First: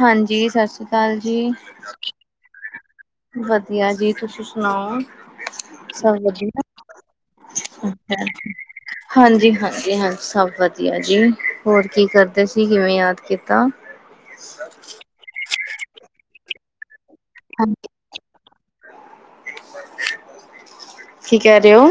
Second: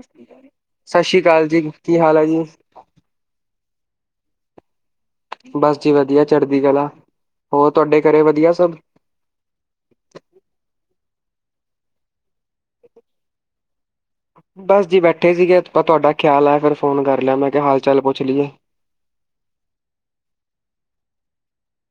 ਹਾਂਜੀ ਸਤਿ ਸ਼੍ਰੀ ਅਕਾਲ ਸਾਸ਼ੀਕਾਲ ਜੀ, ਕੀ ਹਾਲ ਆ ਜੀ? ਵਧੀਆ ਜੀ, ਤੁਸੀ ਸੁਨਾਓ? ਬਸ ਜੀ ਵਧੀਆ ਚੜ੍ਹਦੀਕਲਾ, ਹੋਰ ਤੁਆਡੇ ਘਰੇ ਅੱਛਾ ਵਧੀਆ ਸਬ? ਹਾਂਜੀ, ਹਾਂਜੀ-ਹਾਂਜੀ ਸਭ ਵਧੀਆ ਜੀ, ਹੋਰ ਕੀ ਕਰਦੇ ਸੀ। ਕਿਵੇਂ ਯਾਦ ਕੀਤਾ? ਬਸ ਜੀ ਬੈਠੇ ਸੀਗੇ, ਆਪਾਂ ਤੁਹਾਡਾ ਖਿਆਲ ਆ ਫਿਰ ਫੋਨ ਕਰ ਲਿਆ, ਮੈਂ ਕਿਹਾ ਹਾਂਜੀ, ਹਾਲ-ਚਾਲ ਪੁੱਛ ਲਈਏ? ਕੀ ਕਹਿ ਰਹੇ ਹੋ?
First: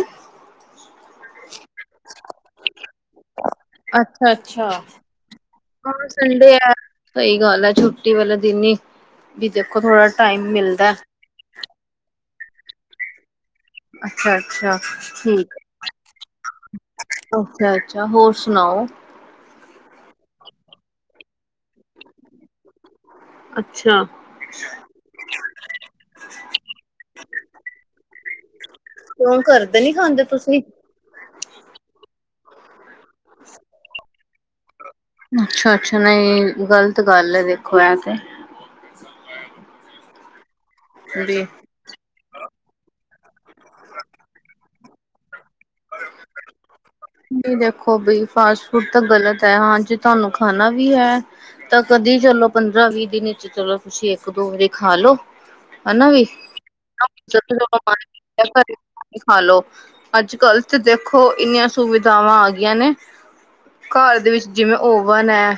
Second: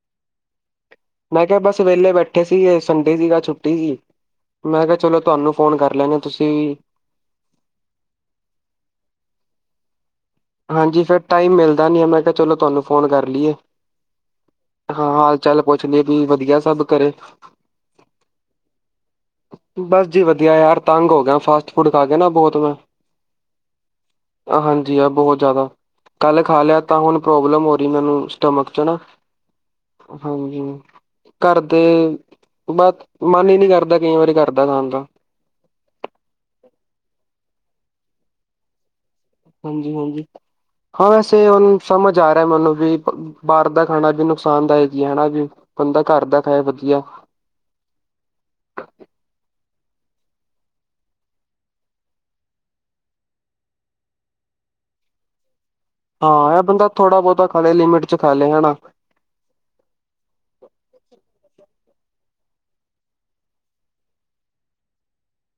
ਮੈਂ ਕਿਹਾ ਬਸ ਵੇਹਲੇ ਬੈਠੇ ਸੀਗੇ, ਸੰਡੇ ਸੀਗਾ ਛੁੱਟੀ ਸੀ। ਅੱਛਾ ਅੱਛਾ ਮੈਂ ਕਿਹਾ ਚਲੋ ਤੁਹਾਨੂੰ ਫੋਨ ਕਰ ਹਾਂ ਲੈਂਨੇਆਂਂ, ਤੁਸੀਂ ਸੰਡੇ ਆ ਵੀ ਸਹੀ ਗੱਲ ਹੈ, ਛੁੱਟੀ ਵਾਲੇੇ ਦਿਨ ਹੀ ਦੇਖੋ ਥੋੜਾ ਟਾਈਮ ਮਿਲਦਾ ਹਾਂਜੀ ਫਿਰ ਟਾਈਮ ਮਿਲਦਾ ਨਹੀਂ, ਮੈਂ ਕਿਹਾ ਚਲੋ ਤੁਹਾਨੂੰ ਫੋਨ ਕਰ ਲਈਏ। ਅੱਛਾ ਅੱਛਾ ਹਾਂ ਹਾਲ ਠੀਕ ਚਾਲ ਹੈ। ਪੁੱਛ ਲਏ ਵੀ ਵਧੀਆ ਸਭ ਘਰੇ। ਅੱਛਾ -ਅੱਛਾ ਹੋਰ ਸੁਣਾਓ? ਬਸ ਜੀ ਵਧੀਆ ਯਾਰ, ਤੰਗ ਹੋ ਗਿਆ ਫਾਸਟ ਫੂਡ ਖਾ ਕੇ ਨਾ ਬਹੁਤ ਮੈਂ ਅੱਛਾ। ਹਾਂਜੀ ਆ ਬਹੁਤ ਜ਼ਿਆਦਾ। ਕੱਲ੍ਹ ਖਾ ਲਿਆ ਤਾਂ ਹੁਣ ਪ੍ਰੋਬਲਮ ਹੋ ਰਹੀ ਮੈਨੂੰ ਸਟਮਕ ਚ ਨਾ। ਅਗੇ ਨੀ ਖਾਂਦੇ ਤੁਸੀਂ? ਘਰਦੇ, ਬਸ ਮਨ ਹੀ ਨਹੀਂ ਕਰਦਾ ਕਈ ਵਾਰੀ ਘਰਦਾ ਖਾਣ ਦਾ। ਅੱਛਾ -ਅੱਛਾ ਨਹੀਂ ਗ਼ਲਤ ਗੱਲ ਹੈ ਦੇਖੋ ਇਹ ਤੇ। ਹਾਂਜੀ -ਹਾਂਜੀ ਹਾਂ, ਵੀ ਵੈਸੇ ਹੁਣ ਸਮਝ ਆ ਰਿਹਾ ਮੈਨੂੰ ਵੀ ਬਾਹਰ ਦਾ ਖਾਣਾ ਵੀ ਨੁਕਸਾਨ ਦਾਇਕ ਹੀ ਹਨਾ, ਵੀ ਬੰਦਾ ਘਰ ਦਾ ਖਾਏ ਵਧੀਆ। ਨਦੇਖੋ ਬਈ, ਫਾਸਟ ਫੂਡ ਤਾਂ ਗ਼ਲਤ ਹੈ, ਹਾਂ ਜੇ ਤੁਹਾਨੂੰ ਖਾਣਾ ਵੀ ਹੈ ਤਾਂ ਕਦੀ ਚਲੋ ਪੰਦਰਾਂ ਵੀਹ ਦਿਨ ਚ ਚਲੋ ਛੇ ਇੱਕ ਦੋ ਵਾਰੀ ਖਾ ਲੋੋ। ਹ ਨਵੀ ਹਾਂ ਇਹ ਕਰ ਬੰਦਾ ਥੋੜਾ ਬਹੁਤਾ ਖਾ ਲਏ ਲਿਮਿਟ ਚ ਖਾ ਲਏ ਹਨਾ [unintelligible] ਖਾ ਲੋ, ਅੱਜ ਕੱਲ ਤੇ ਦੇਖੋ ਇੰਨੀਆਂ ਸੁਵਿਧਾਵਾਂ ਆ ਗਈਆਂ ਨੇ, ਘਰ ਦੇ ਵਿੱਚ ਜਿਵੇਂ ਓਵਨ ਹੈ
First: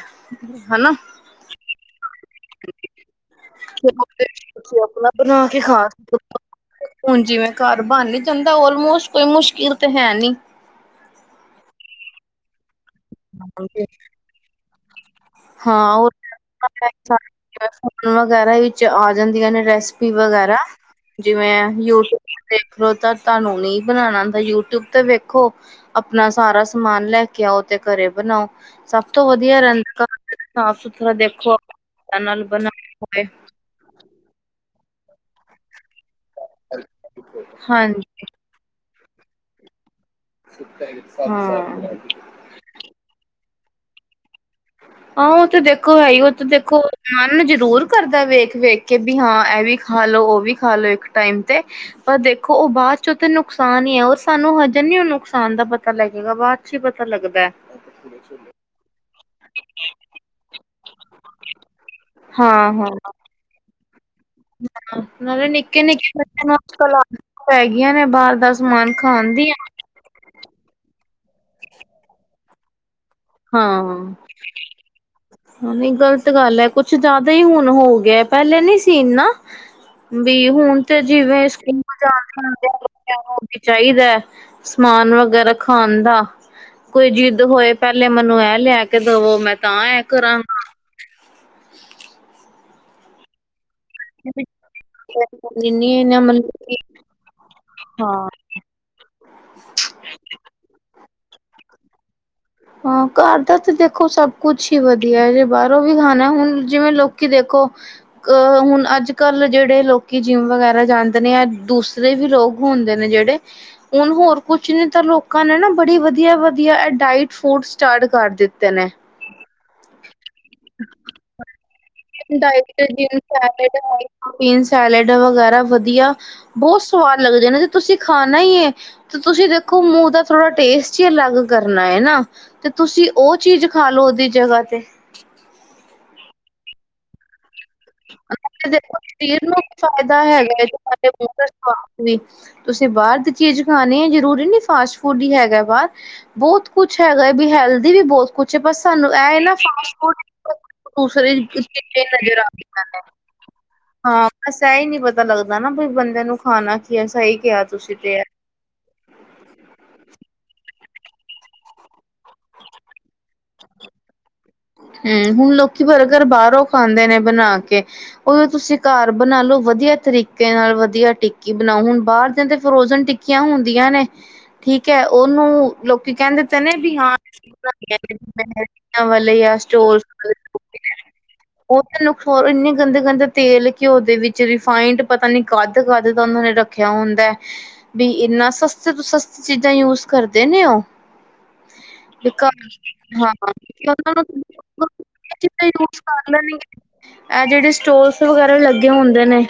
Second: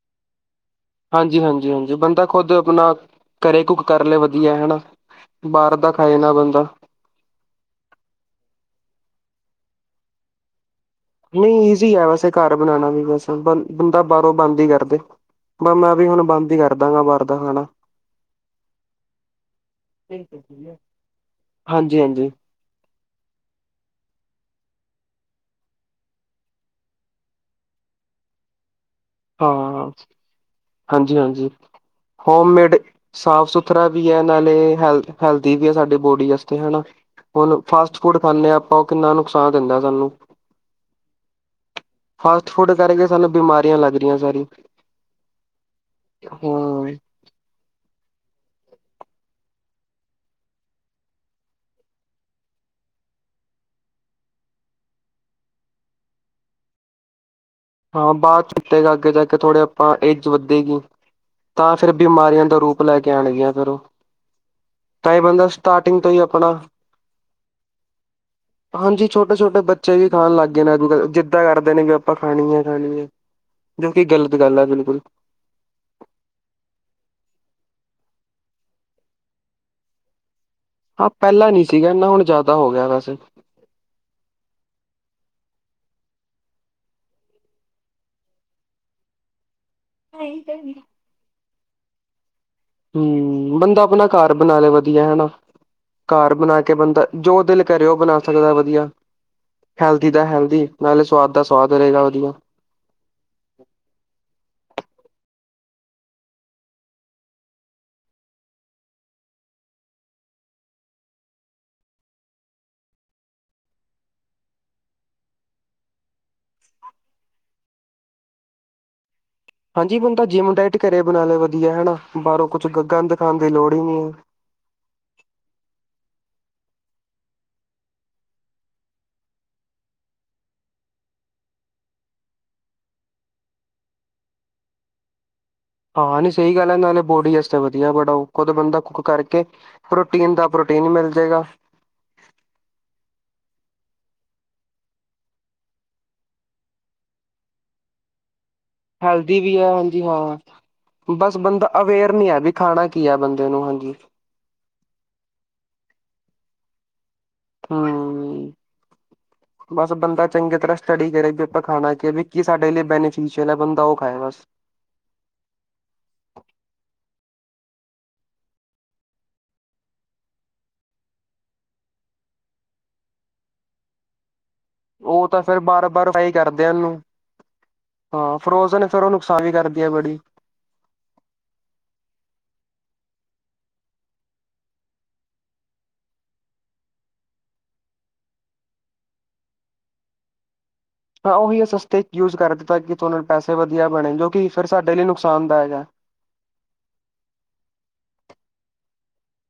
ਹਨਾ। ਹਾਂਜੀ -ਹਾਂਜੀ -ਹਾਂਜੀ ਬੰਦਾ ਖੁਦ ਆਪਣਾ ਘਰੇ ਕੁੱਕ ਕਰ ਲਏ ਵਧੀਆ ਹੈਨਾ, ਤੁਸੀਂ ਆਪਣਾ ਬਣਾ ਕੇ ਬਾਹਰ ਖਾ ਦਾ ਖਾਏ ਸਕਦੇ ਨਾ ਹੋ ਬੰਦਾ। ਹੁਣ ਜਿਵੇਂ ਘਰ ਬਣ ਨੀ ਜਾਂਦਾ, ਔਲਮੋਸਟ ਕੋਈ ਮੁਸ਼ਕਿਲ ਤਾਂ ਹੈ ਨਹੀਂ। ਨਹੀਂ ਇਜ਼ੀ ਹੈ ਵੈਸੇ ਘਰ ਬਣਾਉਣਾ ਵੀ, ਬਸ ਬ ਹਾਂਜੀ ਬੰਦਾ ਬਾਹਰੋਂ ਬੰਦ ਹੀ ਕਰਦੇ। ਮਾਂ ਹਾਂ ਮੈਂ ਵੀ ਉਹ ਹੁਣ ਬੰਦ ਹੀ ਕਰਦਾਂਗਾ ਬਾਹਰ ਦਾ ਖਾਣਾ। ਫੋਨ ਵਗੈਰਾ ਵਿੱਚ ਆ ਜਾਂਦੀਆਂ ਨੇ ਰੈਸਪੀ ਵਗੈਰਾ, ਜਿਵੇਂ‍ ਹਾਂਜੀ ਯੂਟਿਊਬ ਹਾਂਜੀ ਦੇਖਲੋ ਤਾਂ ਤੁਹਾਨੂੰ ਨਹੀਂ ਬਣਾਉਣਾ ਆਉਦਾਂ, ਯੂਟਿਊਬ ਤੇ ਵੇਖੋ। ਆਪਣਾ ਸਾਰਾ ਸਮਾਨ ਲੈ ਕੇ ਆਓ ਤੇ ਘਰੇ ਬਣਾਓ। ਸਭ ਤੋਂ ਹਾਂ ਵਧੀਆ ਰਹਿੰਦਾ ਸਾਫ ਸੁਥਰਾ ਦੇਖੋ। ਨਾਲ ਹੋਮ ਬਣਾ ਮੇਡ ਹੋਵੇ ਸਾਫ਼ ਸੁਥਰਾ ਖਰਾ ਵੀ ਹੈ, ਨਾਲੇ ਹੈਲਦੀ ਵੀ ਹੈ, ਸਾਡੇ ਬੋਡੀ ਵਾਸਤੇ ਹਨਾ, ਹੁਣ ਫਾਸਟ ਹਾਂਜੀ ਫੂਡ ਆਪਾਂ ਉਹ ਕਿੰਨਾ ਨੁਕਸਾਨ ਦਿੰਦਾ ਸਾਨੂੰ। ਹਾਂ। ਫਾਸਟ ਫੂਡ ਕਰਕੇ ਸਾਨੂੰ ਬਿਮਾਰੀਆਂ ਲੱਗ ਰਹੀਆਂ ਸਾਰੀ। ਆਹੋ ਉਹ ਤੇ ਦੇਖੋ ਹੈਈ ਉਹ ਤੇ ਦੇਖੋ। ਹਮ। ਮਨ ਜ਼ਰੂਰ ਕਰਦਾ ਵੇਖ -ਵੇਖ ਕੇ ਵੀ ਹਾਂ ਇਹ ਵੀ ਖਾ ਲੋੋ ਉਹ ਵੀ ਖਾ ਲੋ ਇੱਕ ਟਾਈਮ ਤੇ! ਪਰ ਦੇਖੋ ਉਹ ਬਾਅਦ ਚ ਉਹ ਤਾਂ ਨੁਕਸਾਨ ਹੀ ਹੈ, ਉਹ ਸਾਨੂੰ ਹਜੇ ਨੀ ਉਹ ਨੁਕਸਾਨ ਦਾ ਪਤਾ ਲੱਗੇਗਾ, ਬਾਅਦ ਪਿਛੋਂ ਹੀ ਪਤਾ ਲੱਗਦਾ। ਹਾਂ ਬਾਹਰ ਚੁਟੇਗਾ, ਅੱਗੇ ਜਾ ਕੇ ਥੋੜੇ ਆਪਾਂ ਏਜ ਵੱਧੇਗੀ। ਤਾਂ ਫਿਰ ਬਿਮਾਰੀਆਂ ਦਾ ਹਾਂ ਰੂਪ ਲੈ ਕੇ ਹਾਂ ਆਉਣਗੀਆਂ ਫਿਰ ਉਹ। ਤਾਂ ਇਹ ਬੰਦਾ ਨਾਲੇ ਨਿੱਕੇ ਸਟਾਰਟਿੰਗ ਤੋਂ -ਨਿੱਕੇ ਹੀ ਬੱਚਿਆਂ ਆਪਣਾ ਨੂੰ ਅੱਜ ਕਲ ਤਾਂ ਆਦਤਾਂ ਪੈ ਗਈਆਂ ਨੇ, ਬਾਹਰ ਦਾ ਸਮਾਨ ਹਾਂਜੀ ਖਾਣ ਛੋਟੇ ਛੋਟੇ ਦੀਆਂ। ਬੱਚੇ ਵੀ ਖਾਣ ਲੱਗ ਗਏ ਨੇ, ਅੱਜ ਕੱਲ ਜਿੱਦਾਂ ਕਰਦੇ ਨੇ ਵੀ ਆਪਾਂ ਖਾਣੀ ਹੈ -ਖਾਣੀ ਹੈ। ਜੋਕੀ ਹਾਂ ਗ਼ਲਤ ਗੱਲ ਹੈ ਬਿਲਕੁਲ। ਨਹੀਂ ਗ਼ਲਤ ਗੱਲ ਹੈ, ਕੁਛ ਜ਼ਿਆਦਾ ਹੀ ਹੁਣ ਹੋ ਗਿਆ, ਪਹਿਲੇ ਨਹੀ ਸੀ ਏੇ ਨਾ। ਵੀ ਹੁਣ ਤੇ ਹਾਂ ਜਿਵੇਂ ਪਹਿਲਾਂ ਨੀ ਸਕੂਲ ਸੀਗਾ ਇਨਾ ਜਾ ਹੁਣ ਹ ਜ਼ਿਆਦਾ ਹੋ ਗਿਆ ਵੈਸੇ। [unintelligible] ਵੀ ਚਾਹੀਦਾ ਹੈ, ਸਮਾਨ ਵਗੈਰਾ ਖਾਣ ਦਾ, ਕੋਈ ਜਿੱਦ ਹੋਏ ਪਹਿਲੇ ਮੈਨੂੰ ਇਹ ਲਿਆ ਕੇ ਦਵੋ ਮੈਂ ਤਾਂ ਐ ਕਰਾਂ ਹੂੰ, ਬੰਦਾ ਆਪਣਾ ਘਰ ਮਤਲਬ ਬਣਾ ਲੈ ਵਧੀਆ ਹਨਾ। ਘਰ ਬਣਾ ਕੇ ਕਿ ਬੰਦਾ ਜੋ ਦਿਲ ਕਰੇ ਉਹ ਬਣਾ ਹਾਂ ਸਕਦਾ ਵਧੀਆ। ਹੈਲਦੀ ਦਾ ਹੈਲਦੀ ਨਾਲੇ ਸਵਾਦ ਦਾ ਸੁਆਦ ਰਹੇਗਾ ਵਧੀਆ। ਹਾਂ ਘਰ ਦਾ ਤਾਂ ਦੇਖੋ ਸਭ ਕੁਛ ਹੀ ਵਧੀਆ, ਜੇ ਬਾਹਰੋਂ ਵੀ ਖਾਣਾ ਹੁਣ ਜਿਵੇਂ ਲੋਕੀ ਦੇਖੋ ਅ ਹੁਣ ਅੱਜ-ਕੱਲ ਜਿਹੜੇ ਲੋਕੀ ਜਿੰਮ ਵਗੈਰਾ ਜਾਂਦੇ ਨੇ ਆ ਦੂਸਰੇ ਵੀ ਲੋਕ ਹੁੰਦੇ ਨੇ ਜਿਹੜੇ, ਹੁਣ ਹੋਰ ਕੁਛ ਨੇ ਤਾਂ ਲੋਕਾਂ ਨੇ ਨਾ ਬੜੀ ਵਧੀਆ-ਵਧੀਆ ਏ ਡਾਇਟ ਫੂਡ ਸਟਾਰਟ ਕਰ ਦਿੱਤੇ ਨੇ। ਹਾਂਜੀ ਬੰਦਾ ਜਿੰਮ ਡਾਇਟ ਘਰੇ ਬਣਾ ਲਏ ਵਧੀਆ ਹਨਾ ਬਾਹਰੋਂ ਕੁਛ ਗੰਦ ਖਾਣ ਦੀ ਲੋੜ ਹੀ ਨੀ। ਚੀਨ ਸੈਲਡ ਵਗੈਰਾ ਵਧੀਆ, ਬਹੁਤ ਸਵਾਦ ਲੱਗਦੇ ਨੇ ਜੇ ਤੁਸੀਂ ਖਾਣਾ ਹੀ ਏ ਤੇ ਤੁਸੀਂ ਦੇਖੋ ਮੂੰਹ ਦਾ ਥੋੜ੍ਹਾ ਟੇਸਟ ਹੀ ਅਲੱਗ ਕਰਨਾ ਹੈ ਨਾ। ਤੇ ਤੁਸੀਂ ਉਹ ਚੀਜ਼ ਖਾ ਲੋ ਉਹਦੀ ਜਗ੍ਹਾ ਤੇ। ਹਾਂ ਨੀ ਸਹੀ ਗੱਲ ਆ ਬੋਡੀ ਵਸਤੇ ਅੱਛਾ ਵਧੀਆ ਬੜਾ ਖੁਦ ਤੇ ਬੰਦਾ ਦੇਖੋ ਕੁੱਕ ਸਰੀਰ ਕਰਕੇ ਨੂੰ ਵੀ ਫਾਇਦਾ ਪ੍ਰੋਟੀਨ ਦਾ ਹੈਗਾ ਪ੍ਰੋਟੀਨ ਹੀ ਤੁਹਾਡੇ ਮਿਲ ਮੂੰਹ ਜੇਗਾ। ਦਾ ਸਵਾਦ ਵੀ ਤੁਸੀਂ ਬਾਹਰ ਦੀ ਚੀਜ਼ ਖਾਣੀ ਹੈ, ਜਰੂਰੀ ਨਹੀਂ ਫਾਸਟ ਫੂਡ ਹੀ ਹੈਗਾ ਬਾਹਰ, ਬਹੁਤ ਕੁਛ ਹੈਗਾ ਏ, ਵੀ ਹੈਲਦੀ ਵੀ ਬਹੁਤ ਕੁਛ ਬਸ ਸਾਨੂੰ ਇਹ ਹੈਲਦੀ ਐ ਨਾ ਵੀ ਹੈ ਫਾਸਟ ਹਾਂਜੀ ਫੂਡ, ਹਾਂ ਦੂਸਰੇ ਬਸ ਚੀ ਬੰਦਾ ਅਵੇਅਰ [unintelligible] ਨਹੀਂ ਹੈ ਨਜ਼ਰ ਵੀ ਆਗੇ। ਖਾਣਾ ਕੀ ਆ ਬੰਦੇ ਨੂੰ, ਹਾਂਜੀ। ਹਾਂ ਬਸ ਐ ਹੀ ਨਹੀਂ ਪਤਾ ਲੱਗਦਾ ਨਾ ਬਈ ਬੰਦਿਆਂ ਨੂੰ ਖਾਣਾ ਕੀ ਸਹੀ ਕਿਹਾ ਤੁਸੀਂ ਤੇ ਏ ਹਮ [inaudible] ਬਸ ਬੰਦਾ ਚੰਗੀ ਤਰ੍ਹਾਂ ਸਟੱਡੀ ਕਰੇ ਵੀ ਆਪਾਂ ਖਾਣਾ ਕਿ ਵੀ ਕੀ ਸਾਡੇ ਲਈ ਬੈਨੀਫਿਸ਼ਅਲ ਹੈ ਬੰਦਾ ਉਹ ਖਾਏ ਬਸ। ਹੂੰ, ਹੁਣ ਲੋਕੀ ਬਰਗਰ ਬਾਹਰੋਂ ਖਾਂਦੇ ਨੇ ਬਣਾ ਕੇ। ਉਹੀ ਤੁਸੀਂ ਘਰ ਬਣਾਲੋ ਵਧੀਆ ਤਰੀਕੇ ਨਾਲ ਵਧੀਆ ਟਿੱਕੀ ਬਣਾਓ, ਹੁਣ ਬਾਹਰ ਦੇ ਤੇ ਫਰੋਜਨ ਮੱਖੀਆਂ ਹੁੰਦੀਆ ਨੇ। [inaudible] ਠੀਕ ਹੈ ਉਹ ਤਾਂ ਫੇਰ ਉਹਨੂੰ ਬਾਹਰੋ ਬਾਹਰ ਲੋਕੀ ਫਰਾਈ ਕਹਿੰਦੇ ਤੇ ਕਰਦੇ ਆ ਨੇ ਉਹਨੂੰ, ਵੀ ਹਾਂ ਹਾਂ ਫਰੋਜ਼ਨ ਫੇਰ ਬਣਾਈਆਂ ਉਹਨੂੰ ਤਾ ਵਾਲੇ ਵੀ ਜਾਂ ਕਰਦੀ ਐ ਸਟੋਰ ਬੜੀ। ਉਹ ਚ ਨੁਕਸ ਇੰਨੇ ਗੰਦੇ-ਗੰਦੇ ਤੇਲ ਘਿਓ ਦੇ ਵਿੱਚ ਰਿਫਾਈੰਡ ਪਤਾ ਨੀ ਗੱਧ ਗੱਧ ਤਾਂ ਉਹਨਾਂ ਨੇ ਰ ਰੱਖਿਆ ਹੁੰਦਾ ਬੀ ਇਨਾ ਸਸਤੇ ਤੋਂ ਸਸਤੀ ਚੀਜ਼ਾਂ ਯੂਜ ਕਰਦੇ ਨੇ ਔਹ। ਹਾਂ ਔਹੀ ਸਸਤੇ ਯੂਜ ਕਰ ਦਿੱਤਾ ਕਿ ਤੁਹਾਨੂੰ ਪੈਸੇ ਕਿਉਂਕਿ ਵਧੀਆ ਉਹਨਾਂ ਬਣੇ ਜੋ ਕਿ ਫਿਰ ਨੂੰ ਸਾਡੇ ਲਈ ਚੀਜ਼ਾਂ ਨੁਕਸਾਨਦਾਇਕ ਹੈ। [unintelligible] ਇਹ ਜਿਹੜੇ ਸਟੋਲਸ ਵਗੈਰਾ ਲੱਗੇ ਹੁੰਦੇ ਨੇ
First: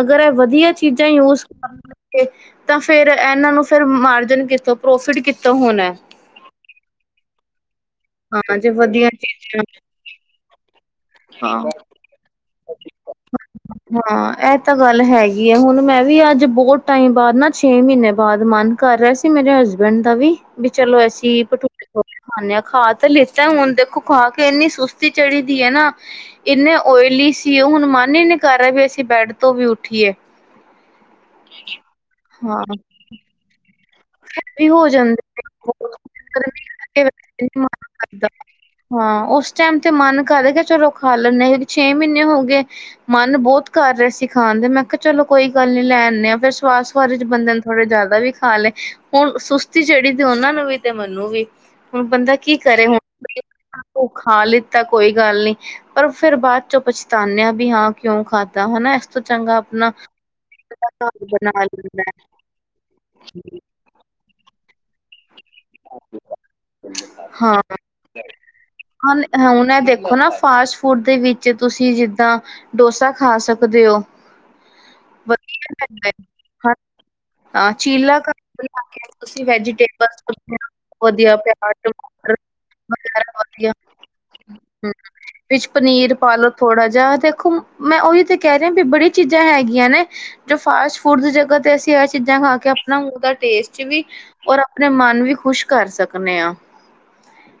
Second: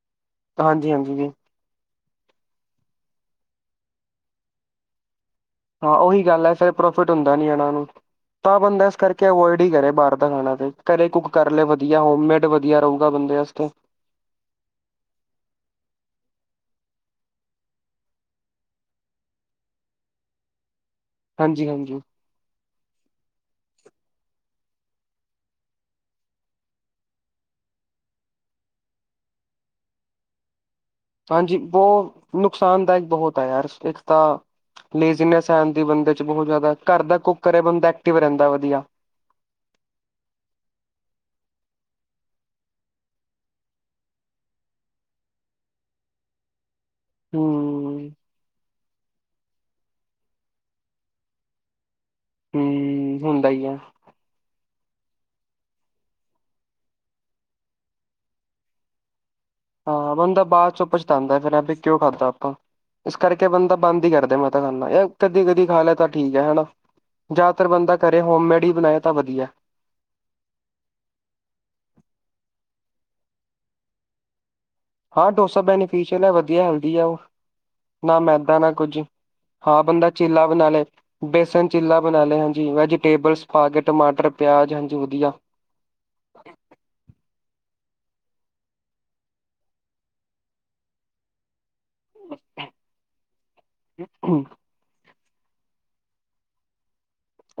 ਅਗਰ ਇਹ ਵਧੀਆ ਹਾਂਜੀ ਚੀਜ਼ਾਂ ਹਾਂਜੀ ਜੀ ਯੂਜ ਕਰ ਤੇ ਤਾਂ ਫੇਰ ਇਹਨਾਂ ਨੂੰ ਫੇਰ ਮਾਰਜਨ ਕਿੱਥੋਂ ਪ੍ਰੋਫਿਟ ਕਿੱਥੋਂ ਹੋਣਾ ਹਾਂ ਉਹੀ ਗੱਲ ਹੈ ਫਿਰ ਪ੍ਰੋਫਿਟ ਹੁੰਦਾ ਨੀ ਇਹਨਾਂ ਨੂੰ। ਹਾਂ ਤਾਂ ਜੇ ਬੰਦਾ ਇਸ ਵਧੀਆ ਕਰਕੇ ਅਵੋਇਡ ਚੀਜ਼ਾਂ ਹੀ ਕਰੇ ਬਾਹਰ ਦਾ ਖਾਣਾ ਫੇਰ ਘਰੇ ਕੁੱਕ ਕਰ ਹਾਂ ਲੈ ਵਧੀਆ ਹੋਮੇਡ ਵਧੀਆ ਰਹੇੂਗਾ ਬੰਦੇ ਵਾਸਤੇ। ਹਾਂ ਇਹ ਤਾਂ ਗੱਲ ਹੈਗੀ ਆ ਹੁਣ ਮੈਂ ਵੀ ਅੱਜ ਬਹੁਤ ਟਾਈਮ ਬਾਅਦ ਨਾ ਛੇ ਮਹੀਨੇ ਬਾਅਦ ਮਨ ਕਰ ਰਿਹਾ ਸੀ ਮੇਰੇ ਹਸਬੈਂਡ ਦਾ ਵੀ, ਚਲੋ ਅਸੀਂ ਹਾਂਜੀ ਭਟੂਰੇ ਹਾਂਜੀ -ਛੋਲੇ ਖਾਂਨੇ ਹਾਂ ਖਾ ਤੇ ਲਿੱਤਾ ਹੁਣ ਦੇਖੋ ਖਾ ਕੇ ਇੰਨੀ ਸੁਸਤੀ ਚੜੀ ਦੀ ਹੈ ਨਾ ਇੰਨੇ ਓਇਲੀ ਸੀ ਹੁਣ ਮਨ ਹੀ ਨਹੀਂ ਕਰ ਰਿਹਾ ਵੀ ਅਸੀਂ ਬੈਡ ਤੋਂ ਵੀ ਉੱਠੀਏ। ਹਾਂਜੀ ਬਹੁ ਹਾਂ ਨੁਕਸਾਨਦਾਇਕ ਬਹੁਤ ਹੈ ਯਾਰ ਇੱਕ ਤਾਂ ਵੀ ਹੋ ਜਾਂਦੇ ਲੇਜ਼ੀਨੈਸ ਨੇ ਆ ਜਾਂਦੀ ਬਹੁਤ ਬੰਦੇ ਚ ਬਹੁਤ ਗਰਮੀ ਜ਼ਿਆਦਾ ਘਰ ਕਰਕੇ ਦਾ ਕੁੱਕ ਵੈਸੇ ਕਰੇ ਨੀ ਬੰਦਾ ਮਨ ਐਕਟਿਵ ਕਰਦਾ। ਰਹਿੰਦਾ ਵਧੀਆ। ਹਾਂ ਉਸ ਟਾਈਮ ਤੇ ਮਨ ਕਰ ਕੇ ਚਲੋ ਖਾ ਲੈਂਦੇ ਛੇ ਮਹੀਨੇ ਹੋ ਗਏ। ਮਨ ਬੋਹੁਤ ਕਰ ਰਹਾ ਸੀ ਖਾਣ ਦੇ ਮੈਂ ਕਿਹਾ ਚਲੋ ਕੋਈ ਗੱਲ ਨੀ ਲੈ ਆਦੇ ਆ ਫਿਰ ਸਵਾਸ ਵਾਦ ਚ ਬੰਦੇ ਨੇ ਥੋੜੇ ਹੂੰ ਜ਼ਿਆਦਾ ਵੀ ਖਾ ਲਏ ਹੁਣ ਸੁਸਤੀ ਚੜ੍ਹੀ ਤੇ ਉਹਨਾਂ ਨੂੰ ਵੀ ਤੇ ਮੈਨੂੰ ਵੀ ਹੁਣ ਬੰਦਾ ਕੀ ਕਰੇ ਹੁਣ ਹੂੰ ਹੁੰਦਾ ਹੀ ਹੈ ਭ ਖਾ ਲਿੱਤਾ ਕੋਈ ਗੱਲ ਨੀ ਪਰ ਫਿਰ ਬਾਅਦ ਚੋਂ ਪਛਤਾਨੇਆ ਵੀ ਹਾਂ ਕਿਉਂ ਖਾਧਾ ਹਨਾ ਇਸ ਤੋਂ ਚੰਗਾ ਆਪਣਾ ਹਾਂ ਬੰਦਾ ਬਾਅਦ ਚੋਂ ਘਰ ਪਛਤਾੰਦਾ ਫਿਰ ਬਣਾ ਵੀ ਕਿਉਂ ਲੈਂਦਾ ਖਾਧਾ ਆਪਾਂ ਇਸ ਕਰਕੇ ਬੰਦਾ ਬੰਦ ਹੀ ਕਰਦੇ ਮੈਂ ਤਾ ਕੈਨਾ ਏ ਕਦੀ, ਕਦੀ ਖਾ ਲੈ ਤਾਂ ਠੀਕ ਹੈ ਹੈਨਾ, ਹਾਂ ਜ਼ਿਆਤਰ ਬੰਦਾ ਘਰੇ ਹੋਮਮੇਡੀ ਹੀ ਬਣਾਏ ਤਾਂ ਵਧੀਆ। ਹੁਣ ਏ ਦੇਖੋ ਨਾ ਫਾਸਟ ਫੂ ਫੂਡ ਦੇ ਵਿੱਚ ਤੁਸੀ ਜਿੱਦਾਂ ਡੋਸਾ ਖਾ ਸਕਦੇ ਹੋ। ਹਾਂ! ਡੋਸਾ ਵਧੀਆ ਰਹਿੰਦਾ ਹੈ। ਬੈਨੀਫਿਸ਼ਿਅਲ ਏ ਵਧੀਆ ਹਾਂ ਵਧੀਆ ਹ ਉਹ। ਹਾਂ, ਚੀਲਾ ਨਾ ਘਰ ਮੈਦਾ ਨਾ ਬਣਾ ਕੁੱਝ ਕੇ ਤੁਸੀਂ ਹਾਂ ਬੰਦਾ ਵੈਜੀਟੇਬਲਸ ਚੀਲਾ ਵਧੀਆ ਬਣਾ ਲੈ, ਵਧੀਆ ਬੇਸਨ ਪਿਆਜ ਚਿੱਲਾ ਬਣਾ ਟਮਾਟਰ ਲਿਆ। ਹਾਂਜੀ! ਵਗੈਰਾ ਵੈਜੀਟੇਬਲਸ ਪਾ ਵਧੀਆ ਕੇ ਟਮਾਟਰ, ਪਿਆਜ ਹੂੰ ਹਾਂਜੀ! ਵਧੀਆ। ਵਿੱਚ ਪਨੀਰ ਪਾਲੋ ਥੋੜਾ ਜਿਹਾ ਦੇਖੋ ਮੈਂ ਉਹੀ ਤੇ ਕਹਿ ਰਿਹਾ ਵੀ ਬੜੀ ਚੀਜ਼ਾਂ ਹੈਗੀਆਂ ਨੇ, ਜੋ ਫਾਸ ਫੂਡ ਦੀ ਜਗ੍ਹਾ ਤੇ ਅਸੀ ਏਸ ਚੀਜ਼ਾਂ ਖਾ ਕੇ ਆਪਨਾ ਮੂੰਹ ਦਾ ਟੇਸਟ ਵੀ ਔਰ ਆਪਨੇ ਮਨ ਵੀ ਖੁਸ਼ ਕਰ ਸਕਨੇ ਆ।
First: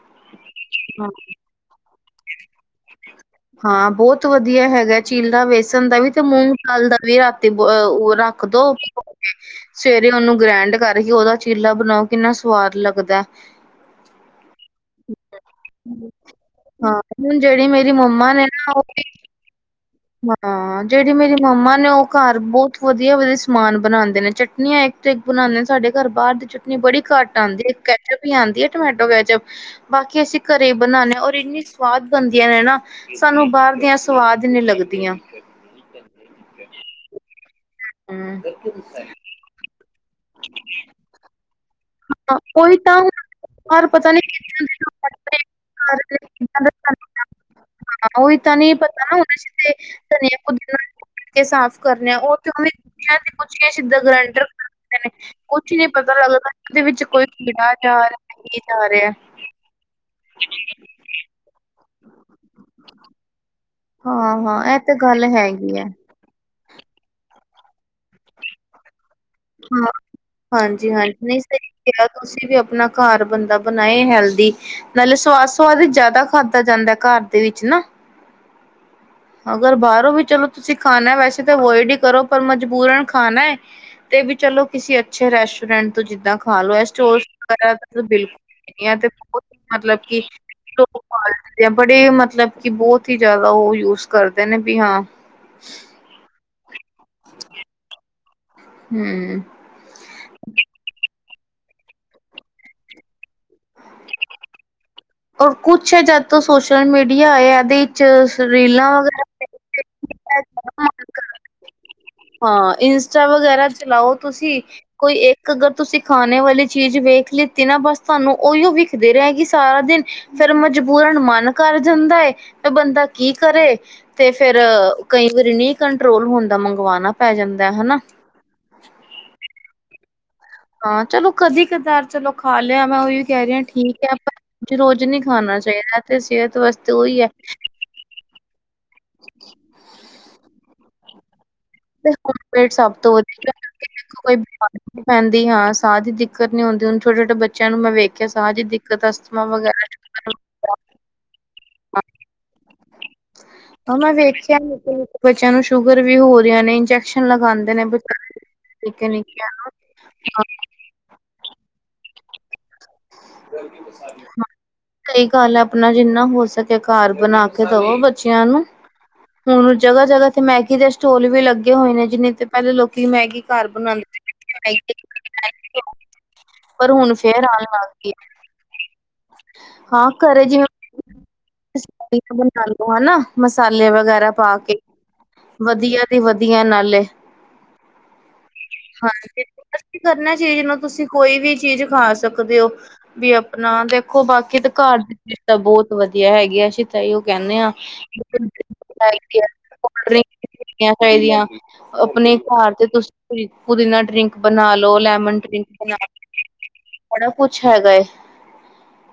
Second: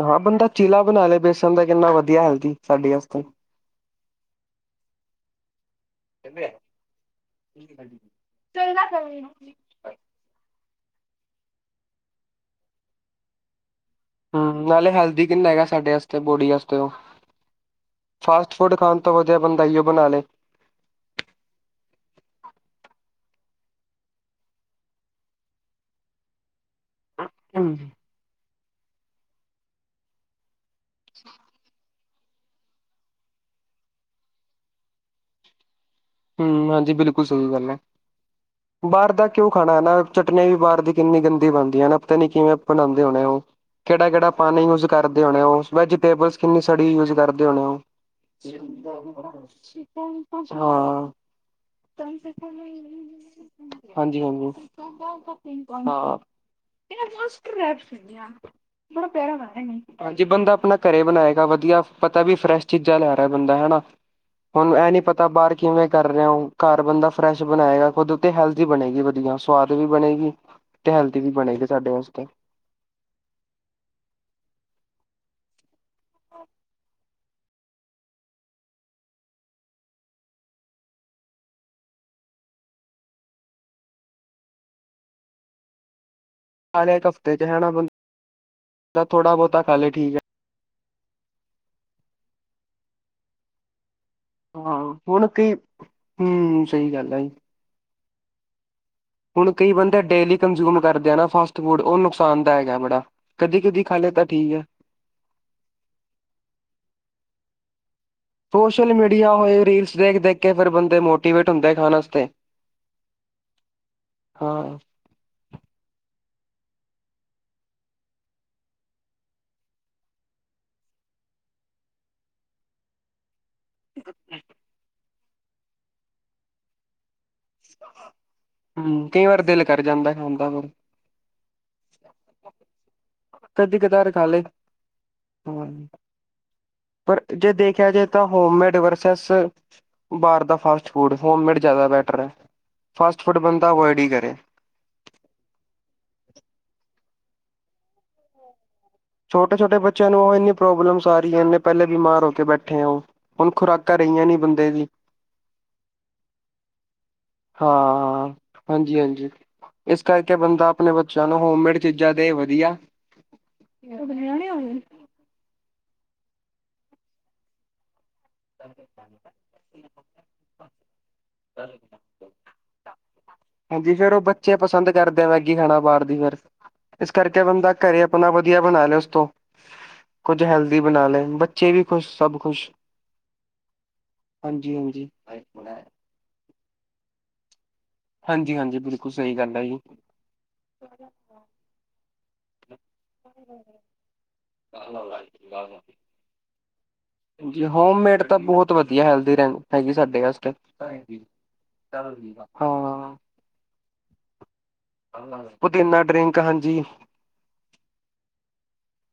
ਹਾਂ! ਬੰਦਾ ਚੀਲਾ ਬਣਾ ਲਏ ਬੇਸਣ ਦਾ। ਕਿੰਨਾ ਵਧੀਆ, ਹੈਲਦੀ ਸਾਡੇ ਵਾਸਤੇ। ਹਾਂ! ਬਹੁਤ ਵਧੀਆ ਹੈਗਾ ਏ ਚੀਲਾ। ਬੇਸਣ ਦਾ ਵੀ, ਤੇ ਮੂੰਗ ਦਾਲ ਦਾ ਵੀ। ਰਾਤੀ ਬ, ਉਹ ਰੱਖ ਦੋ। ਕਿਆ ਕਰ ਰਹੇ ਓ? ਸਵੇਰੇ ਉਹਨੂੰ ਗ੍ਰੈਂਡ ਕਰਕੇ ਉਹਦਾ ਚੀਲਾ ਬਣਾਓ ਕਿੰਨਾ ਸਵਾਦ ਲੱਗਦਾ। ਹਮ! ਨਾਲੇ ਹੈਲਦੀ ਕਿੰਨਾ ਹੈਗਾ ਆ ਸਾਡੇ ਵਾਸਤੇ, ਬੋਡੀ ਵਾਸਤੇ ਉਹ। ਹਾਂ, ਹੁਣ ਜਿਹੜੀ ਮੇਰੀ ਮੰਮਾ ਨੇ ਫਾਸਟ ਨਾ ਫੂਡ ਉਹ ਖਾਣ ਤੋਂ ਵਧੀਆ ਬੰਦਾਈਓ ਇਹੋ ਬਣਾ ਲਏ, ਜ਼ੇੜੀ ਮੇਰੀ ਮੰਮਾ ਨੇ ਉ ਕਰ ਬੋਤ ਵਦੀਆ ਵਦੀਆ ਸਮਾਨ ਬਨਾਂਦੇ ਨੇ ਚਟਨੀਆਂ ਬਣਾਉਂਦੇ ਸਾਡੇ ਘਰ ਬਾਹਰ ਦੀ ਚਟਨੀ ਬੜੀ ਘੱਟ ਆਉਂਦੀ ਹੈ ਕੈਚਅਪ ਵੀ ਆਉਂਦੀ ਹੈ ਟਮੈਟੋ ਕੈਚਪ ਬਾਕੀ ਅਸੀਂ, ਕਰੇ ਬਨਾਨੇ ਆ ਔਰ ਇੰਨੀ ਸਵਾਦ ਬਨਦੀਆਂ ਨੇ ਨਾ ਸਾਨੂੰ ਬਾਰ ਦੀਆਂ ਸਵਾਦ ਈ ਨੀ ਲੱਗਦੀਆ। ਹਮ! ਹਾਂਜੀ, ਬਿਲਕੁਲ ਸਹੀ ਗੱਲ ਏ। ਹੂੰ, ਬਾਹਰ ਦਾ ਕਿਉਂ ਖਾਣਾ? ਹੈਣਾ? ਚਟਨੀਆ ਵੀ ਬਾਹਰ ਦੀ ਕਿੰਨੀ ਗੰਦੀ ਬਣਦੀ ਹੈਂ ਨਾ। ਪਤਾ ਨੀ ਕਿਵੇਂ ਉਹੀ ਤਾਂ ਬਣਾਉਂਦੇ ਹੁਣ ਹੋਉਣੇ ਉਹ? ਬਾਹਰ ਕਿਹੜਾ ਪਤਾ ਨੀ ਕਿਹੜਾ ਪਾਣੀ ਕਿੱਦਾਂ ਦੇ ਯੂਜ ਕਰਦੇ ਹੋਣੇ ਉਹ ਵੈਜੀਟੇਬਲ ਕਿੰਨੀ ਸੜੀ ਲੋਕ ਯੂਜ ਕਰਦੇ ਹੋਣੇ ਉਹ, ਹਾਂ ਉਹੀ ਤਾਂ ਨੀ ਪਤਾ ਉਧੇ ਚ ਤੇ ਧਨੀਆ ਪੁਦੀਨਾ ਹਾਂ। ਕੇ ਸਾਫ਼ ਕਰਨੇ ਆ ਉੱ ਤੇ ਪੂਰੀ ਸਿੱਦਾਂ ਗਰੈਂਡਰ ਹਾਂਜੀ-ਹਾਂਜੀ। ਕਰਦੇ ਨੇ ਕੁਛ ਈ ਨੀ ਪਤਾ ਹਾਂ, ਲੱਗਦਾ ਕਿ ਵਿੱਚ ਕੋਈ ਕੀੜਾ ਜਾ ਰਿਹਾ। ਕੀ ਜਾ ਰਿਹਾ? ਹਾਂਜੀ ਬੰਦਾ ਆਪਣਾ ਘਰੇ ਬਣਾਏਗਾ ਵਧੀਆ ਪਤਾ ਵੀ ਫਰੈਸ਼ ਚੀਜ਼ਾਂ ਲੈ ਰਿਹਾ ਬੰਦਾ ਹੈਾ, ਹਾਂ ਹਾਂ ਹੁਣ ਇਹ ਤੇ ਨੀ ਗੱਲ ਪਤਾ ਬਾਹਰ ਹੈਗੀ ਹੈ ਕਿਵੇਂ ਕਰ ਰ ਰਿਹਾ ਹੋ ਘਰ ਬੰਦਾ ਫਰੈਸ਼ ਬਣਾਏਗਾ ਖੁਦ ਤੇ ਹੈਲਦੀ ਬਣੇਗੀ ਵਧੀਆ, ਸਵਾਦ ਵੀ ਹਾਂ! ਬਣੇਗੀ ਤੇ ਹਾਂਜੀ-ਹਾਂਜੀ, ਹੈਲਦੀ ਵੀ ਨਹੀਂ! ਸਹੀ ਬਣੇਗੀ ਸਾਡੇ ਕਿਹਾ ਵਾਸਤੇ ਤੁਸੀ ਵੀ ਆਪਣਾ। ਘਰ ਬੰਦਾ ਬਣਾਏ ਹੈਲਦੀ ਨਾਲੇ ਸਵਾਦ ਸੁਵਾਦ ਜ਼ਿਆਦਾ ਖਾਧਾ ਜਾਂਦਾ ਘਰ ਦੇ ਵਿੱਚ ਨਾ, ਅਗਰ ਬਾਹਰੋਂ ਵੀ ਚਲੋ ਤੁਸੀ ਖਾਣਾ ਏ। ਵੈਸੇ ਤੇ ਅਵੋਇਡ ਹੀ ਕਰੋ। ਪਰ ਮਜਬੂਰਨ ਖਾਣਾ ਏ। ਤੇ ਬਈ ਚਲੋ ਕਿਸੀ ਅੱਛੇ ਰੈਸਟੋਰੈਂਟ ਤੋਂ, ਜਿੱਦਾਂ ਖ ਖਾ ਲਓ। ਇਹ ਨਾਲੇ ਇੱਕ ਸਟੋਲਸ ਹਫ਼ਤੇ ਚ ਹੈਣਾ ਵਗੈਰਾ ਦਾ ਬੰਦਾ ਤਾਂ ਬਿਲਕੁਲ ਇਹ ਤੇ ਥੋੜਾ ਬਹੁਤ ਬਹੁਤਾ ਖਾ ਲੇ ਮਤਲਬ ਠੀਕ ਹੈ ਕਿ ਲੋਅ ਕੁਆਲਿਟੀ ਆ, ਇਹ ਬੜੇ ਹੀ ਮਤਲਬ ਕਿ ਬਹੁਤ ਹੀ ਜਿਆਦਾ ਉਹ ਯੂਜ਼ ਕਰਦੇ ਨੇ ਬੀ ਹਾਂ ਹੁਣ ਕਈ ਹਮ! ਸਹੀ ਗੱਲ ਏ ਜੀ। ਹਮ ਹੁਣ ਕਈ ਬੰਦੇ ਡੇਲੀ, ਕੰਜ਼ਯੂਮ ਕਰਦੇ ਹੈਂ ਨਾ ਫਾਸਟ ਫੂਡ। ਉਹ ਨੁਕਸਾਨ ਦਾਇਕ ਹੈ ਬੜਾ। ਕਦੀ-ਕਦੀ ਖਾ ਲਿਆ, ਤਾਂ ਠੀਕ ਹੈ। ਉਹ ਕੁਛ ਹੈ ਜਦ ਤੋਂ ਸੋਸ਼ਲ ਮੀਡੀਆ ਆਇਆ ਇਹਦੇ ਵਿੱਚ ਰੀਲਾਂ ਸ਼ੋਸ਼ਲ ਮੀਡੀਆ ਵਗੈਰਾ ਹੋਏ ਰੀਲਸ ਦੇਖ-ਦੇਖ ਕੇ ਫੇਰ ਬੰਦੇ ਮਨ ਮੋਟੀਵੇਟ ਹੋਂਦਾ ਖਾਨ ਆਸਤੇ। ਹਾਂ ਇੰਸਟਾ ਵਗੈਰਾ ਚਲਾਓ ਤੁਸੀਂ ਹਾਂ ਕੋਈ ਇੱਕ ਅਗਰ ਤੁਸੀਂ ਖਾਣੇ ਵਾਲੀ ਚੀਜ਼ ਵੇਖ ਲਿੱਤੀ ਨਾ ਬਸ ਤੁਹਾਨੂੰ ਉਹੀਓ ਵੇਖਦੇ ਰਹੇਗੀ ਸਾਰਾ ਦਿਨ। ਫਿਰ ਮਜਬੂਰਨ ਮਨ ਕਰ ਜਾਂਦਾ ਏ ਤੇ ਬੰਦਾ ਕੀ ਕਰੇ, ਤੇ ਫਿਰ ਕਈ ਵਾਰੀ ਨਹੀਂ ਕੰਟਰੋਲ ਹੁੰਦਾ ਮੰਗਵਾਣਾ ਪੈ ਜਾਂਦਾ ਹਨਾ। ਹੂੰ ਕਈ ਵਾਰੀ ਦਿਲ ਕਰ ਜਾਂਦਾ ਏ ਖਾਨ ਦਾ। ਹਾਂ ਚਲੋ ਕਦੀ ਕਦਾਰ ਚਲੋ ਖਾ ਲਿਆ ਮੈਂ ਉਹੀਓ ਕਹਿ ਰਹੀ ਆ ਕਦੀ ਠੀਕ ਕਦਾਰ ਐ ਖਾ ਪਰ ਲੇ ਰੋਜ਼-ਰੋਜ਼ ਨੀ ਖਾਣਾ ਹਾਂ ਚਾਹੀਦਾ ਤੇ ਸਿਹਤ ਵਾਸਤੇ ਪਰ ਉਹੀ ਐ। ਜੇ ਦੇਖਿਆ ਜਾਏ ਤਾਂ ਹੋਮਮੇਡ ਵਰਸਿਸ, ਬਾਹਰ ਦਾ ਫਾਸਟ ਫੂਡ ਹੋਮਮੇਡ ਜਿਆਦਾ ਤੇ ਬੈਟਰ ਐ। ਹੋਮ ਮੇਡ ਸਭ ਤੋਂ ਫਾਸਟ ਫੂਡ ਵਧੀਆ ਬੰਦਾ ਅਵੋਇਡ ਹੀ ਕਰੇ। ਕੋਈ ਬਿਮਾਰੀ ਪੈਂਦੀ ਹਾਂ ਸਾਹ ਦੀ ਦਿੱਕਤ ਨੀ ਹੁੰਦੀ ਹੁਨ ਛੋਟੇ-ਛੋਟੇ ਬੱਚਿਆਂ ਨੂੰ ਮੈਂ ਵੇਖਿਆ ਸਾਹ ਦੀ ਦਿਕ ਛੋਟੇ-ਛੋਟੇ ਬੱਚਿਆਂ ਨੂੰ ਉਹ ਇੰਨੀ ਪ੍ਰੋਬਲਮਸ ਆ ਰਹੀਆਂ ਨੇ। ਪਹਿਲੇ ਬਿਮਾਰ ਹੋ ਕੇ ਬੈਠੇ ਆ, ਉਹ ਹੁਣ ਹਾਂ ਖੁਰਾਕਾਂ ਮੈਂ ਰਹੀਆਂ ਨੀ ਵੇਖਿਆ ਬੰਦੇ ਦੀ। ਨਿੱਕੇ-ਨਿੱਕੇ ਬੱਚਿਆਂ ਨੂੰ ਸ਼ੂਗਰ ਵੀ ਹੋ ਰਹੀਆਂ ਨੇ ਇੰਜੈਕਸ਼ਨ ਲਗਾਂਦੇ ਨੇ ਹਾਂ-ਹਾਂ, ਬਚਾਰੇ ਹਾਂਜੀ-ਹਾਂਜੀ ਨਿੱਕੇ-ਨਿੱਕਿਆਂ ਨੂੰ ਇਸ ਕਰਕੇ ਬੰਦਾ- ਆਪਣੇ ਬੱਚਿਆਂ ਨੂੰ ਹੋਮਮੇਡ ਚੀਜ਼ਾਂ ਦੇ ਵਧੀਆ। [unintelligible] ਕਈ ਗੱਲ ਆਪਣਾ ਜਿੰਨਾ ਹੋ ਸਕੇ ਘਰ ਬਣਾ ਕੇ ਦਵੋ ਬੱਚਿਆਂ ਨੂੰ। ਹਾਂ ਹੁਣ ਜਗ੍ਹਾ-ਜਗ੍ਹਾ ਤੇ ਮੈਗੀ ਦੇ ਸਟੋਲ ਵੀ ਲੱਗੇ ਹੋਏ ਨੇ ਜਿਨੇ ਤੇ ਪਹਿਲਾਂ ਲੋਕੀ ਮੈਗੀ ਘਰ ਹਾਂਜੀ ਬਣਾਉਂਦੇ ਫੇਰ ਉਹ ਬੱਚੇ ਪਸੰਦ ਕਰਦੇ ਆ ਮੈਗੀ ਖਾਣਾ [unintelligible] ਬਾਹਰ ਦੀ ਫਿਰ। ਪਰ ਇਸ ਹੁਣ ਕਰਕੇ ਫੇਰ ਆਣ ਬੰਦਾ ਲੱਗ ਘਰੇ ਗਈ, ਆਪਣਾ ਵਧੀਆ ਬਣਾ ਲਏ ਉਸ ਤੋਂ ਹਾਂ ਕੁੱਝ ਘਰੇ ਜਿਵੇਂ ਹੈਲਦੀ ਬਣਾ ਲਏ ਬੱਚੇ ਵੀ ਖੁਸ਼ ਸੀਆਂ ਸਭ ਖੁਸ਼। ਬਣਾਾਲੋ ਹਨਾ, ਮਸਾਲੇ ਵਗੈਰਾ ਪਾ ਕੇ, ਹਾਂਜੀ-ਹਾਂਜੀ, ਵਧੀਆ ਦੀ ਵਧੀਆ ਨਾਲੇ। ਹਾਂਜੀ-ਹਾਂਜੀ ਬਿਲਕੁਲ ਸਹੀ ਹਾਂਜੀ, ਗੱਲ ਹੈ ਜੀ। ਕਰਨਾ ਚੀਜ਼ ਨੂੰ ਤੁਸੀਂ ਕੋਈ ਵੀ ਚੀਜ਼ ਖਾ ਸਕਦੇ ਓ। ਵੀ ਆਪਣਾ ਦੇਖੋ ਬਾਕੀ ਤੇ ਘਰ ਦੀ ਚੀਜ਼ ਤਾਂ ਬਹੁਤ ਵਧੀਆ ਹੈਗੀ ਆ ਅਸੀਂ ਤਾਂਹੀਓ ਕਹਿੰਨੇ ਹਾਂਜੀ ਆ ਹੋਮਮੇਡ ਤਾਂ [unintelligible] ਬਹੁਤ ਵਧੀਆ ਹੈਲਦੀ ਰਹਿੰ ਹੈਗੀ ਸਾਡੇ ਵਾਸਤੇ ਚਾਹੀਦੀਆਂ ਆਪਣੇ ਘਰ ਤੇ ਹਾਂ ਤੁਸੀ ਪੁਦੀਨਾ ਡਰਿੰਕ ਬਣਾ ਲੋ, ਲੈਮਨ ਡਰਿੰਕ ਬਣਾ ਪੁਦੀਨਾ ਡਰਿੰਕ ਹਾਂਜੀ ਲੋ ਬੜਾ ਕੁਛ ਹੈਗਾ ਏ।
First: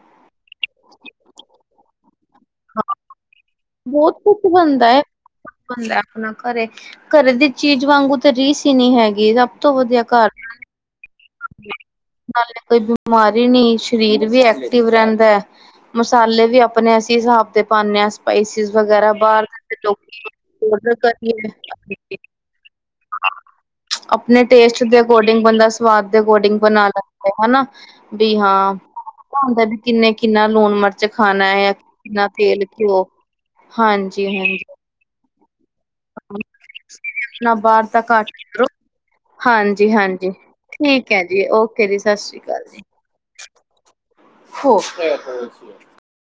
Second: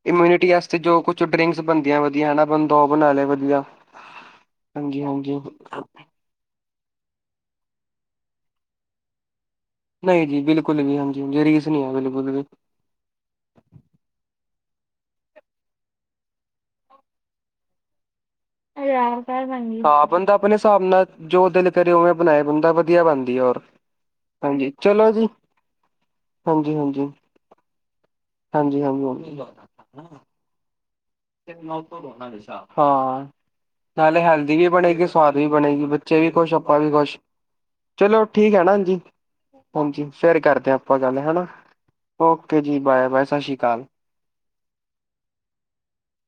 ਇਮਿਊਨਿਟੀ ਵਾਸਤੇ ਜੋ ਕੁਛ ਡਰਿੰਕਸ ਬਣਦੀਆਂ ਵਧੀਆ ਹਨਾ ਬੰਦਾ ਉਹ ਬਣਾ ਲਏ ਵਧੀਆ। ਬਹੁਤ ਕੁਛ ਬਣਦਾ, ਹਾਂਜੀ ਹਾਂਜੀ [unintelligible] ਆਪਣਾ ਘਰੇ, ਘਰੇ ਦੀ ਚੀਜ਼ ਵਾਂਗੂ ਤਾਂ ਰੀਸ ਈ ਨੀ ਹੈਗੀ ਆਪ- ਸਭ ਤੋਂ ਵਧੀਆ ਨਹੀਂ ਘਰ, ਜੀ ਬਿਲਕੁਲ ਵੀ ਹਾਂਜੀ ਹਾਂਜੀ ਰੀਸ ਨਹੀਂ ਹੈ ਬਿਲਕੁਲ ਵੀ ਨਾਲੇ ਕੋਈ ਬੀ- ਬਿਮਾਰੀ ਨੀ ਸਰੀਰ ਵੀ ਐਕਟਿਵ ਰਹਿੰਦਾ। ਮਸਾਲੇ ਵੀ ਆਪਣੇ ਅਸੀਂ ਹਿਸਾਬ ਦੇ ਪਾਨੇ ਆ। ਸਪਾਈਸਿਸ ਵਗੈਰਾ ਬਾਹਰ ਲੋਕ ਹਾਂ ਬੰਦਾ ਔਡਰ ਕਰੀਏ [unintelligible] ਹੈ ਬੰਦਾ ਵਧੀਆ ਬੰ ਆਪਣੇ ਟੇਸਟ ਦੇ ਜੀ ਅਕੋਰਡਿੰਗ ਬੰਦਾ ਸਵਾਦ ਦੇ ਅਕੋਰਡਿੰਗ ਹਾਂਜੀ ਬਣਾ ਹਾਂਜੀ ਲੈਂਦਾ। ਹਨਾ, ਬੀ ਹਾਂ, ਹਾਂਜੀ ਹਾਂਜੀ ਹੁੰਦਾ ਵੀ ਕਿੰਨੇ ਕਿੰਨਾ ਲੂਣ ਮਿਰ- ਚ ਖਾਣਾ ਏ ਕਿੰਨਾ ਤੇਲ ਘਿਓ, ਹਾਂ ਨਾਲੇ ਹੈਲਦੀ ਹਾਂਜੀ-ਹਾਂਜੀ। ਵੀ ਬਣੇਗੀ ਸਵਾਦ ਵੀ ਬਣੇਗੀ ਬੱਚੇ ਵੀ ਖੁਸ਼ ਆਪਾਂ ਵੀ ਖੁਸ਼, ਨਾ ਬਾਹਰ ਦਾ ਚਲੋ ਘੱਟ ਠੀਕ ਹੈ ਕਰੋ ਨਾ ਹਾਂਜੀ। ਹਾਂਜੀ ਫਿਰ ਕਰਦੇ ਆ ਆਪਾਂ ਠੀਕ ਗੱਲ ਹੈ ਹੈਨਾ, ਜੀ ਓਕੇ ਜੀ ਸਤਿ ਸ਼੍ਰੀ ਓਕੇ ਅਕਾਲ ਜੀ ਬਾਏ-ਬਾਏ ਸਸ਼ੀ ਕਾਲ। ਹੋ